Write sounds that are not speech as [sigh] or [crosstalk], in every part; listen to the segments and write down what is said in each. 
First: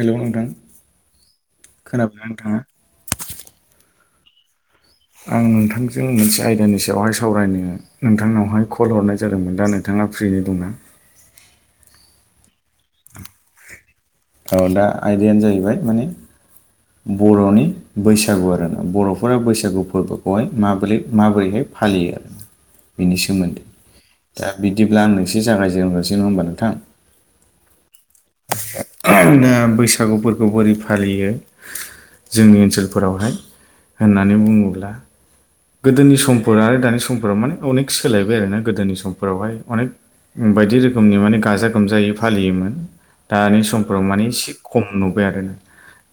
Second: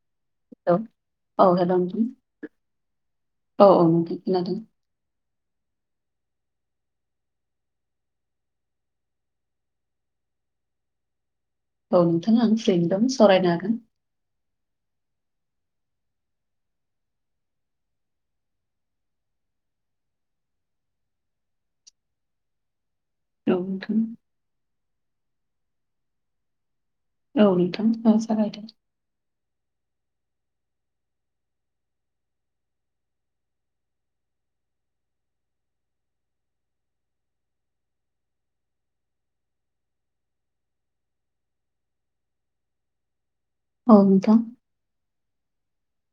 Hello नोंथां हेल औ हेल' नोंथां खोनाबायना नोंथाङा? औ औ नोंथां खोनादों आं नोंथांजों मोनसे आयदानि सायावहाय सावरायनो नोंथांनावहाय कल हरनाय जादोंमोन दा नों थाङा फ्रिनो दंना औ नोंथां आं फ्रिनो दं सरायनो हागोन औ दा आयदायानो जाहैबाय माने बर'नि बैसागु आरोना बर'फोरा बैसागु फोरबोखौहाय माबोरै माबोरैहाय फालियो बिनि औ सोमोन्दै नोंथां दा बिदिब्ला आं नोंस जागायजेनग्रसै नङा होनबा नोंथां? औ नोंथां औ सारायदों। नो बैसागुफोरखौ बोरै फालियो। जोंनि ओनसोलफोरावहाय होननानै बुङोब्ला गोदोनि समफोर आरो दानि समफोराव माने अनेक सोलायबाय आरोना गोदोनि समफोरावहाय अनेक बायदि रोखोमनि माने गाजा गोमजायै फालियोमोन। दानि सम औ समफ्राव माने नोंथां एसे खम नुबाय आरो ना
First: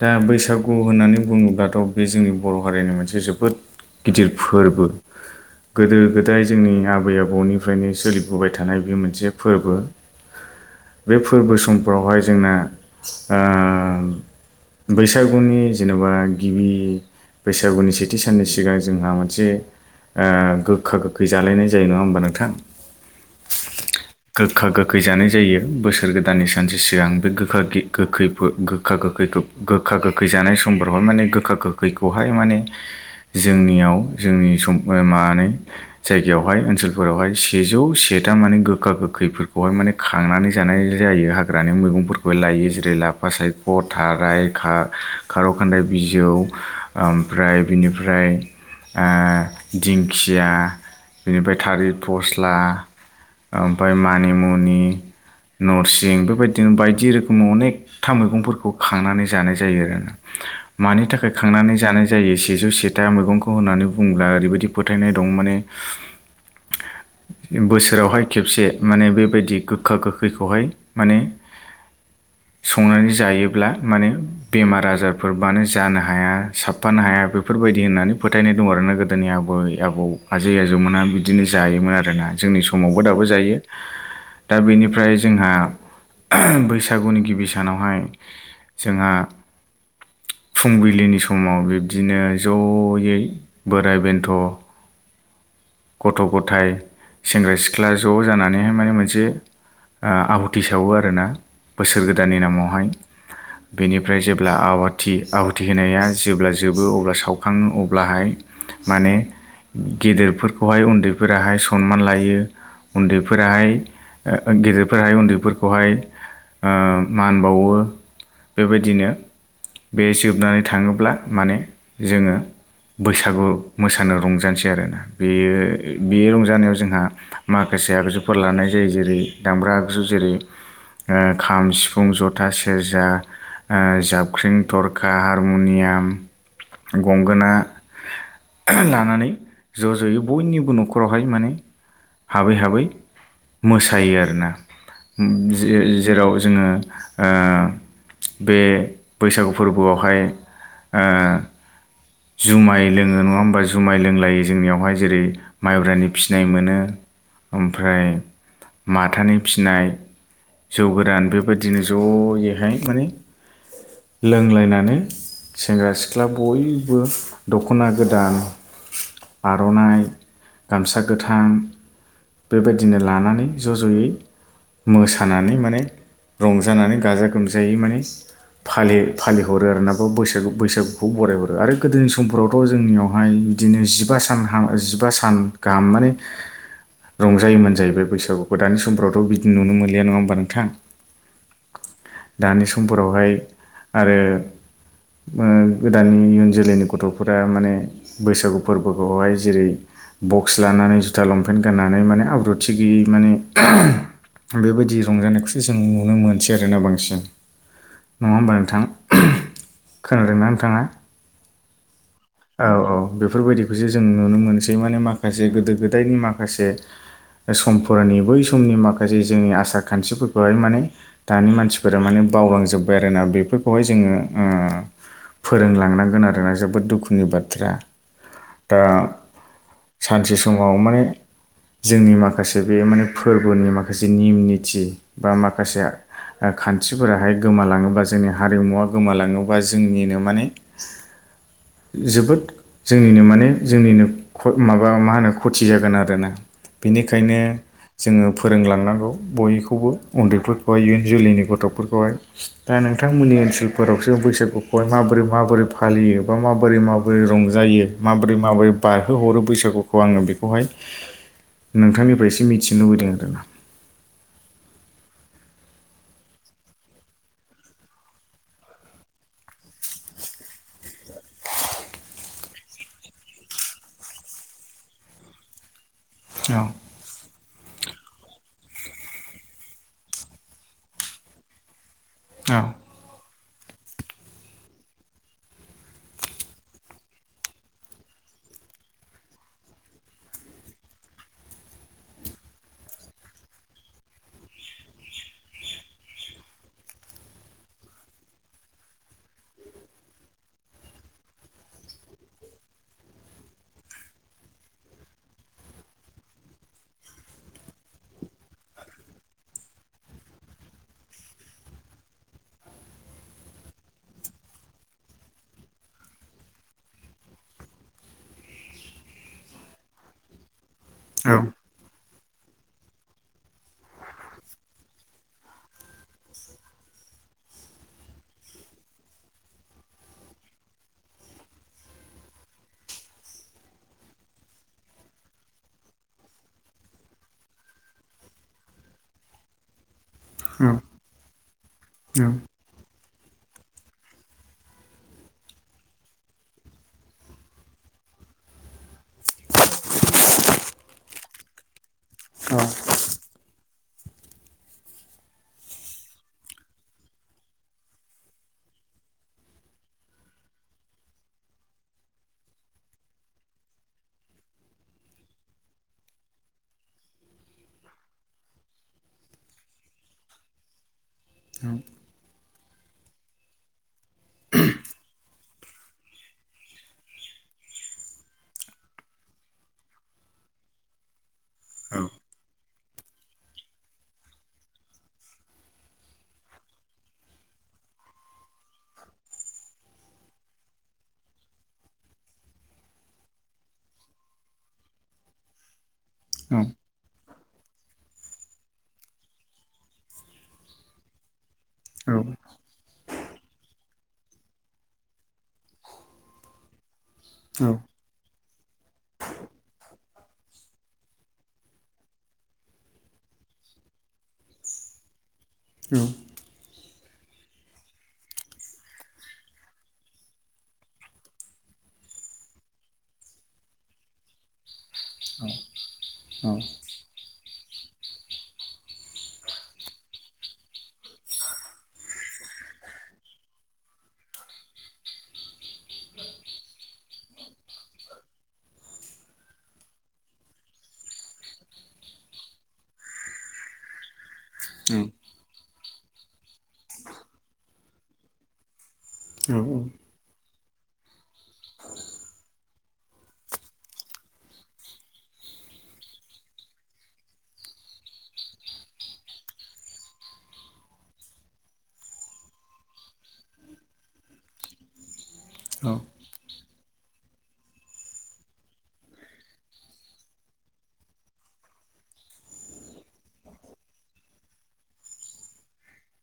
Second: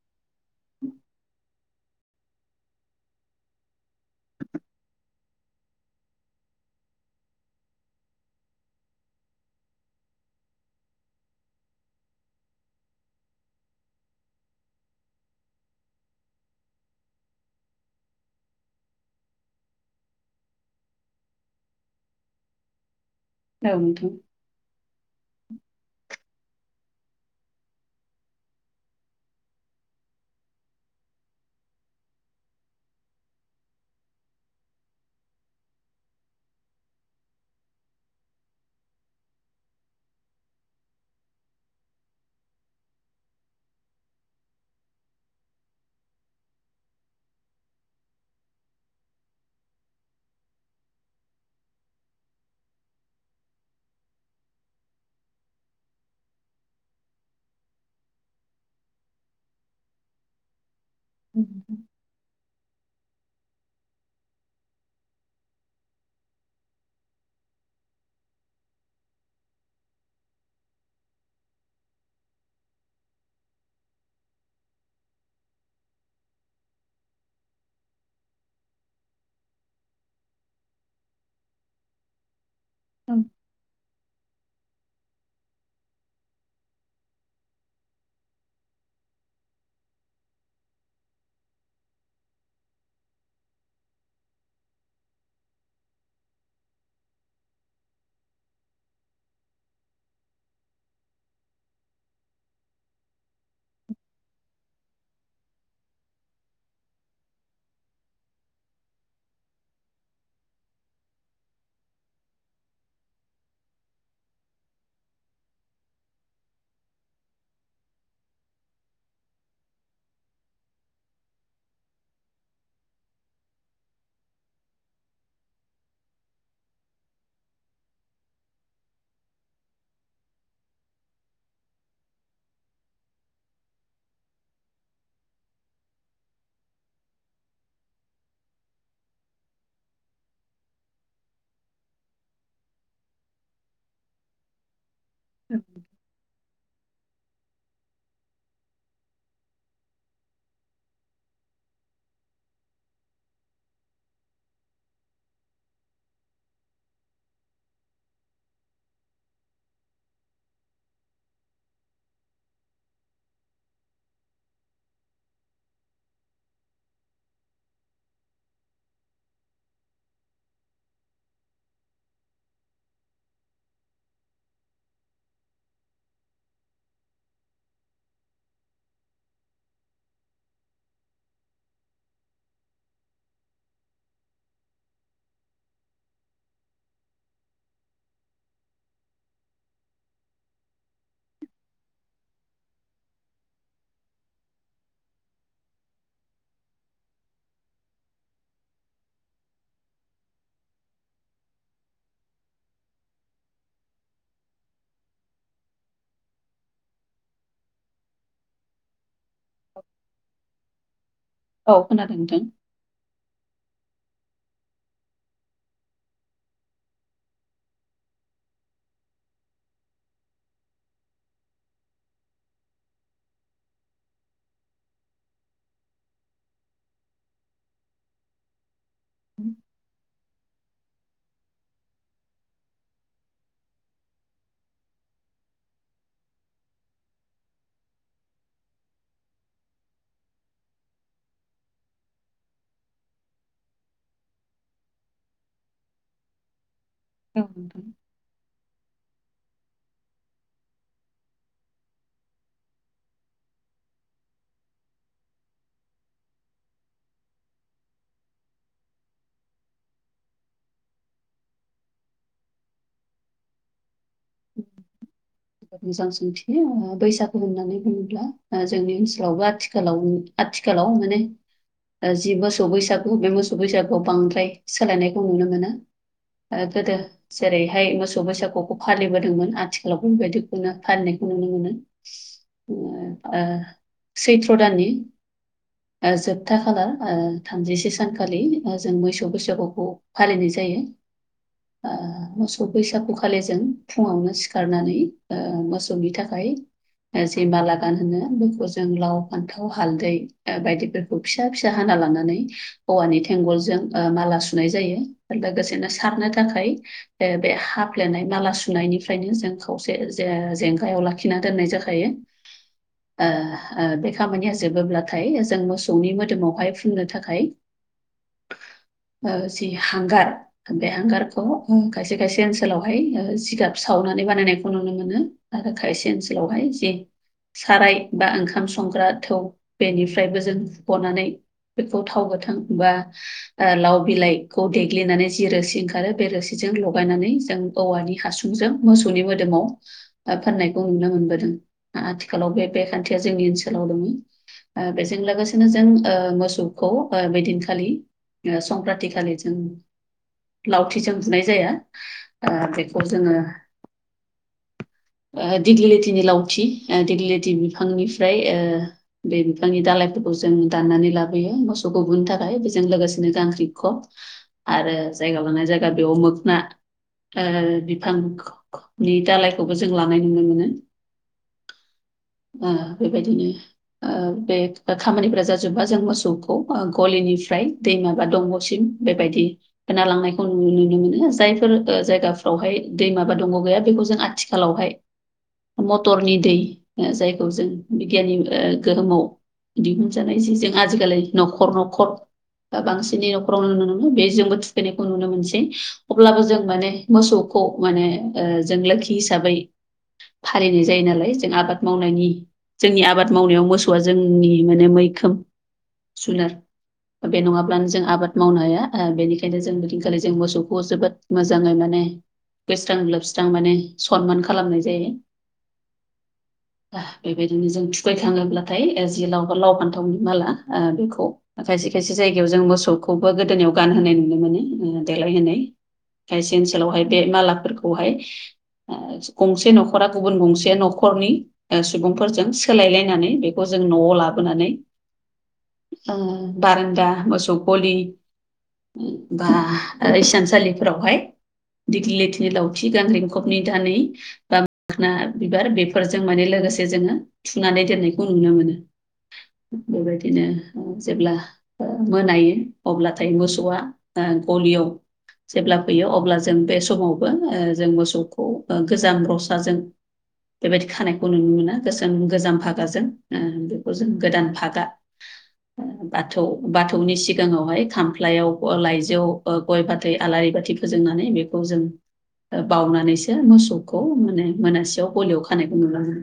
दा बैसागु होननानै बुङोब्लाथ' बे जोंनि बर' हारिनि मोनसे जोबोद गिदिर फोरबो गोदो गोदाय जोंनि आबै आबौनिफ्रायनो सोलिबोबाय थानाय बे मोनसे फोरबो। बे फोरबो समफ्रावहाय जोंना आ बैसागुनि जेन'बा गिबि बैसागुनि सेथि साननि सिगां जोंहा मोनसे गोखा गोखै जालायनाय जायो नङा होमबा नोंथां? औ। गोखा गोखै जानाय जायो बोसोर गोदाननि सानसे सिगां बे गोखा गोखै गोखा गोखैखौ गोखा गोखै जानाय समफोरावहाय माने गोखा गोखैखौहाय माने जोंनियाव जोंनि सम माबानानै जायगायावहाय ओनसोलफोरावहाय सेजौ सथा माने गोखा गोखैफोरखौहाय माने खांनानै जानाय जायो हाग्रानि मैगंफोरखौ लायो जेरै लाफा सायख' थारायखा खारौ खान्दाय बिजौ ओमफ्राय बिनि ओमफ्राय दिंखिया बिनिफ्राय थालिर फस्ला ओमफ्राय मानिमुनि नरसिं बेबायदिनो बायदि रोखोमनि अनेक था मैगंफोरखौ खांनानै जानाय जायो आरो ना मानि थाख खांनानै जानाय जायो सेजौ से। फिथा मैगंखौ होननानै बुंङोब्ला ओरैबायाददि फोथायनाय दं माने बोसोरावहाय खेबसे माने बेबायदि गोखा गोखैखौहाय माने संनानै जायोब्ला माने बेमार आजारफोरबानो जानो हाया साबफानो हाया बेफोरबायदि बिदि होननानै फोथायनाय दं आरोना गोदोनि आबै आबौ आजै आजौमोनहा बिदिनो जायोमोन आरोना। जोंनि समावबो औ दाबो जायो। दा बेनिफ्राय जोंहा बैसागुनि गिबि सानावहाय जोंहा फुंबिलिनि समाव बिब्दिनो ज'यै बोराय बेन्थ' गथ' गथाय सेंग्रा सिख्ला ज' जानानैहाय माने मोनसे आहुथि सावो आरोना बोसोर गोदाननि नामावहाय। बेनिफ्राय जेब्ला आवाथि आवाथि होनाया जेब्ला जोबो अब्ला साव खाङो अब्लाहाय माने गेदेरफोरखौहाय उन्दैफोराहाय सनमान लायो। उन्दैफोराहाय गेदेरफोराहाय उन्दैफोरखौहाय मान बावो बेबायदिनो बे जोबनानै थाङोब्ला माने जोङो बैसागु मोसानो रंजानोसै आरोना बेयो बे रंजानायाव जोंहा माखासे आगजुफोर लानाय जायो जेरै दामब्रा आगजु जेरै खाम सिफुं जथा सेरजा जाबख्रिं थरखा हारमुनियाम गंगोना लानानै ज' ज'यै बयनिबो न'खरावहाय माने हाबै हाबै मोसायो आरोना जेराव जोङो बे बैसागु फोरबोआवहाय ओ जुमाय लोङो नङा होमबा जुमाय लोंलायो जोंनियावहाय जेरै माइब्रानि फिनाय मोनो ओमफ्राय माथानि फिनाय जौ गोदान बेबायदिनो ज'यैहाय माने लोंलायनानै सेंग्रा सिख्ला बयबो बो दख'ना गोदान आर'नाइ गामसा गोथां बेबायदिनो लानानै ज' ज'यै मोसानानै माने रंजानानै गाजा गोमजायै माने फालि फालिहरो आरो ना बा बैसागु बैसागुखौ बराय हरो आरो गोदोनि समफोरावथ' जोंनियावहाय बिदिनो जिबा सान जिबा सान गाहाम माने रंजायोमोन जाहैबाय बैसागुखौ दानि समफ्रावथ' बिदि नुनो मोनलिया नङा होमबा नोंथां दानि समफोरावहाय आरो गोदान इय जोलैनि गथ'फोरा माने बैसागु फोरबोखौहाय जेरै बक्स लानानै जुथा लंपेन्ट गाननानै माने आब्रुथि गैयै माने बेबायदि रंजानायखौसो जों नुनो मोनसै आरोना बांसिन नङा होमबानोों थां खोनादोंनानै थाङा औ खोनादोंथ औ औ बेफोरबायदिखौसो जों नुनो मोनसै माने माखासे गोदो गोदायनि माखासे समफोरनि बै समनि माखासे जोंनि आसार खान्थिफोरखौहाय माने दानि मानसिफोरा माने बावलांजोब्बाय आरोोना बेफोरखौहाय जोङो फोरोंलांनांगोन आरोना जोबोद दुखुनि बाथ्रा दा उ सानसे समाव माने जोंनि माखासे बे माने फोरबोनि माखासे निम निथि बा माखासे खान्थिफोराहाय गोमालाङोबा जोंनि हारिमुवा गोमालाङोबा जोंनिनो माने जोबोद जोंनिनो माने जोंनिनो माबा मा होनो खथि जागोन आरोोना बेनिखायनो औ नोंथां जोङो फोरोंलांनांगौ बयखौबो उन्दैफोरखौहाय इयुन जोलैनि गथ'फोरखौहाय दा नोंथांमोननि ओनसोलफोरावसो बैसागुखौहाय माबोरै माबोरै फालियो बा माबोरै माबोरै रंजायो माबोरै माबोरै बारहोहरो बैसागुखौ आङो बेखौहाय नोंथांनिफ्रायसे मिथिनो लुबैदों आरोना [inaudible] मोजां सोंथियो बैसागु होननानै बुङोब्ला जोंनि ओनसोलावबो आथिखालाव आथिखालाव माने जि मोसौ बैसागु बे मोसौ बैसागुआव बांद्राय सोलायनायखौ नुनो मोनो गोदो जेरैहाय मोसौ बैसागुखौ फालिबोदोंमोन आथिखालाव बेबायदिखौना फाननायखौ नुनो मोनो औ ओ सैथ्र' दाननि जोबथा खालार थामजिसे सानखालि जों मोसौ बैसागुखौ फालिनाय जायो मोसौ बैसागु खालि ज फुङावनो सिखारनानै मोसौनि थाखाय सैमा लागान होनो लोगोजों लाव फान्थाव हालदै बायदिफोरखौ बे फिसा फिसा हाना लानानै हौवानि थेंगलजों माला सुनाय जायो लोगोसेनो सारनो थाखाय बे हाफ्लेनाय माला सुनायनिफ्रायनो जों खावसे ज जेंगायाव लाखिना दोननाय जाखायो [inaudible] बे खामानिया जोबोब्लाथाय जों मोसौनि मोदोमावहाय फुंनो थाखाय आ सि हांगार बे हांगारखौ खायसे खायसे ओनसोलावहाय जिगाब सावनानै बानायनाय खौ नुनो मोनो आरो खायसे ओनसोलावहाय जे साराय बा ओंखाम संग्रा थौ बेनिफ्रायबो जों बनानै बेखौ थाव गोथांबा ओ लाव बिलाइखौ देग्लिनानै जि रोसि ओंखारो बे रोसिजों लगायनानै जों औवानि हासुंजों मोसौनि मो दोमाव फोननायखौ नुनो मोनबोदों आथिखालाव बे बे खानथि जोंनि ओनसोलाव दङ ओ बेजों लोगोसेनो जों ओ मोसौखौ ओ बे दिन खालि संक्रान्ति खालि जों लावथिजों बुनाय जाया ओ बेखौ जोङो ओ दिग्लिथिनि लावथि दिग्लिथि बिफांनिफ्राय ओ बे बिफांनि दाालायफोरखौ जों दाननानै लाबोयो मोसौ गुबुननि थाखाय बेजों लोगोसेनो गांख्रि खब आरो जायगा लाना जायगा बेयाव मोखना ओ बिफां [unintelligible] नि दालायखौबो जों लानाय नुनो मोनो औ आ बेबायदिनो ओ बे खामानिफोरा जाजोबबा जों मोसौखौ गलिनिफ्राय दै माबा दंग'सिम बेबायदि होना लांनायखौ नुनो मोनो जायफोर जायगाफ्रावहाय दै माबा दं गैया बेखौ जों आथिखालावहाय मटरनि दै जायखौ जों बिगियाननि गोहोमाव दिहुनजानाय जि जों आजिखालि न'खर न'खर दा बांसिनै न'खरावनो नुनो मोनो बेजोंबो थुखैनायखौ नुनो मोनसै अब्लाबो जों माने मोसौखौ माने ओ जों लोखि हिसाबै फालिनाय जायो नालाय जों आबाद मावनायनि औ जोंनि आबाद मावनायाव मोसौआ जोंनि माने मैखोम जुनार बे नङाब्लानो औ जों आबाद मावनो हाया बेनिखायनो जों बे दिन खालि जों मोसौखौ जोबोद मोजाङै माने दुगैस्रां लोबस्रां माने सनमान खालामनाय जायो औ बेबायदिनो जों थुखैखाङोब्लाथाय जि लाव लाव फान्थावनि माला बेखौ खायसे खायसे जायगायाव जों मोसौखौबो गोदोनायाव गानहोनाय नुनो मोनो देलायहोनाय खायसे ओनसोलावहाय बे मालाफोरखौहाय गंसे न'खरा गुबुन गंसे न'खरनि सुबुंफोरजों सोलायलायनानै बेखौ जों न'आव लाबोनानै ओ बारोन्दा मोसौ गलि बा ओ इसानसालिफोरावहाय दिग्लिथिनि लावथि गांग्रिं खबनि दानै बा मोनखा बिबार बेफोरजों माने लोगोसे जोङो थुनानै दोननायखौ नुनो मोनो बेबायदिनो जेब्ला ओ मोनायो अब्लाथाय मोसौआ गलियाव जेब्ला फैयो अब्ला जों बे समावबो जों मोसौखौ गोजाम रसाजों बेबायदि खानायखौ नुनो मोना गोसोम गोजाम भागाजों बेखौ जों गोदान भागा बाथौ बाथौनि सिगाङावहाय खामफ्लायाव लाइजौ गय फाथै आलारि बाथि फोजोंनानै बेखौ जों बाउनानैसो मोसौखौ माने मोनासेयाव गलियाव खानायखौ नुलाङो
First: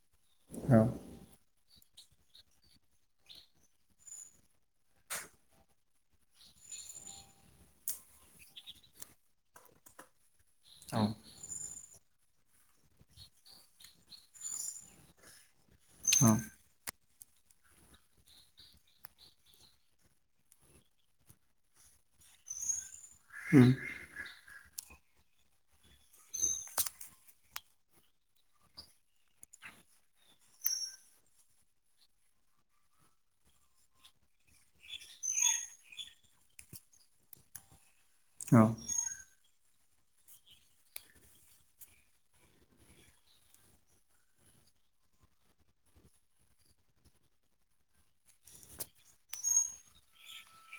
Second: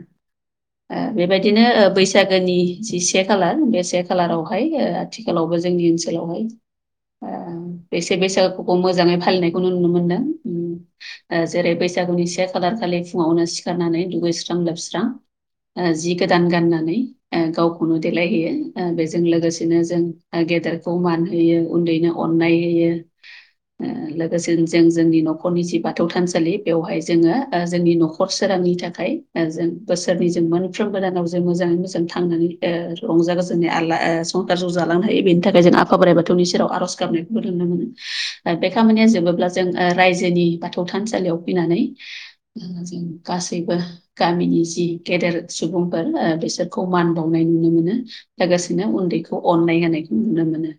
बेबायदिनो बैसागोनि जि से खालार बे से खालारावहाय आथिखालावबो जोंनि ओनसोलावहाय [inaudible] [unintelligible] बेसे बैसागुखौ मोजाङै फालिनायखौ नुनो मोनदों उम औ ओ जेरै बैसागुनि से खालार खालि फुङावनो सिखारनानै दुगैस्रां लोबस्रां जि औ गोदान गाननानै ओ गावखौनो देलायहैयो बेजों लोगोसेनो जों गेदेरखौ मान होयो उन्दैनो अननाय होयो ओम लोगोसे जों जोंनि न'खरनि सि बा बाथौ थानसालि बेवहाय जोङो जोंनि न'खर सोरांनि थाखाय जों बोसोरनै जों साफ्रोम गोदानाव जों मोजाङै मोजां थांनानै रंजा गोजोनै आला संसारखौ जालांनो हायो बेनि थाखाय जों आफा बोराइ बाथौनि सेराव आर'ज गाबनायखौबो नुनो औ मोनो बे खामानिया जोबोब्ला जों रायजोनि बा थौ थानसालियाव फैनानै जों गासैबो गामिनि जि गेदेर सुबुंफोर बिसोरखौ मान बावनाय नुनो मोनो लोगोसेनो उन्दैखौ अननाय होनायखौ नुनो मोनो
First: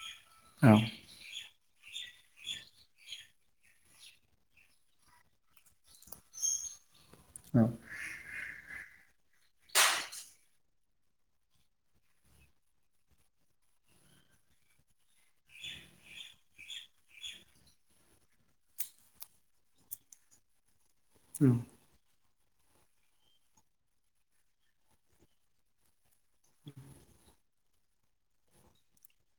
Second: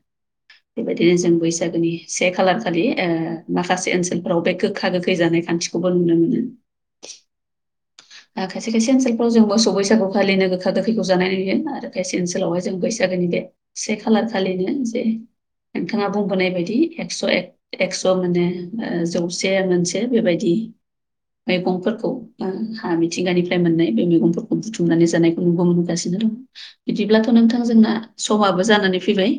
बेबायदिनो जों बैसागोनि से खालारखालि माखासे ओनसोलफोराव बे गो गोखा गोखै जानाय खान्थिखौबो नुनो मोनो औ खायसे खायसे ओनसोलफ्राव जों मोसौ बैसागु खालिनो गोखा गोखैखौ जानाय नुयो आरो खायसे ओनसोलावहाय जों बैसागोनि बे से खालार खालिनो जे नोंथाङा बुंबोनाय बायदि एकस' एकस' माने जौ जौसे मोनसे बेबायदि मैगंफोरखौ हा मिथिंगानिफ्राय मोननाय बे मैगंफोरखौ बुथुमनानै जानायखौ नुबो मोनगासिनो दं बिदिब्लाथ' नोंथां जोंना समाबो जानानै फैबाय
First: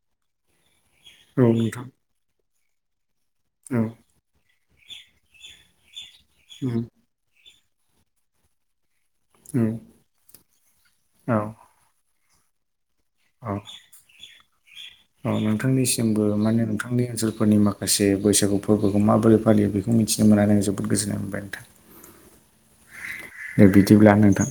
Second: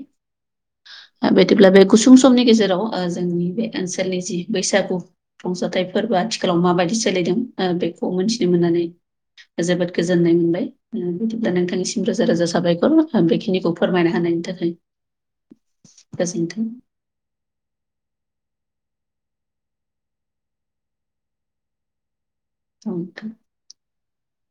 औ बिदिब्ला बे गुसुं समनि गेजेराव जोंनि बे ओनसोलनि जि बैसागु रंजाथाइ फोरबो आथिखालाव माबायदि सोलिदों बेखौ मोनथिनो मोननानै जोबोद गोजोननाय मोनबाय बिदिब्ला नोंथांनिसिम रोजा रोजा साबायखर ओ बेखिनिखौ फोरमायना होनायनि थाखाय औ-औ नोंथांनिसिमबो माने गोजोन्थों। नोंथांनि ओनसोलफोरनि माख खासे बैसागु फोरबोखौ माबोरै फायो बेखौ मिथिनो मोननानै आं जोबोद गोजोननाय मोनबाय नोंथां औ नोंथां बिदिब्ला नोंथां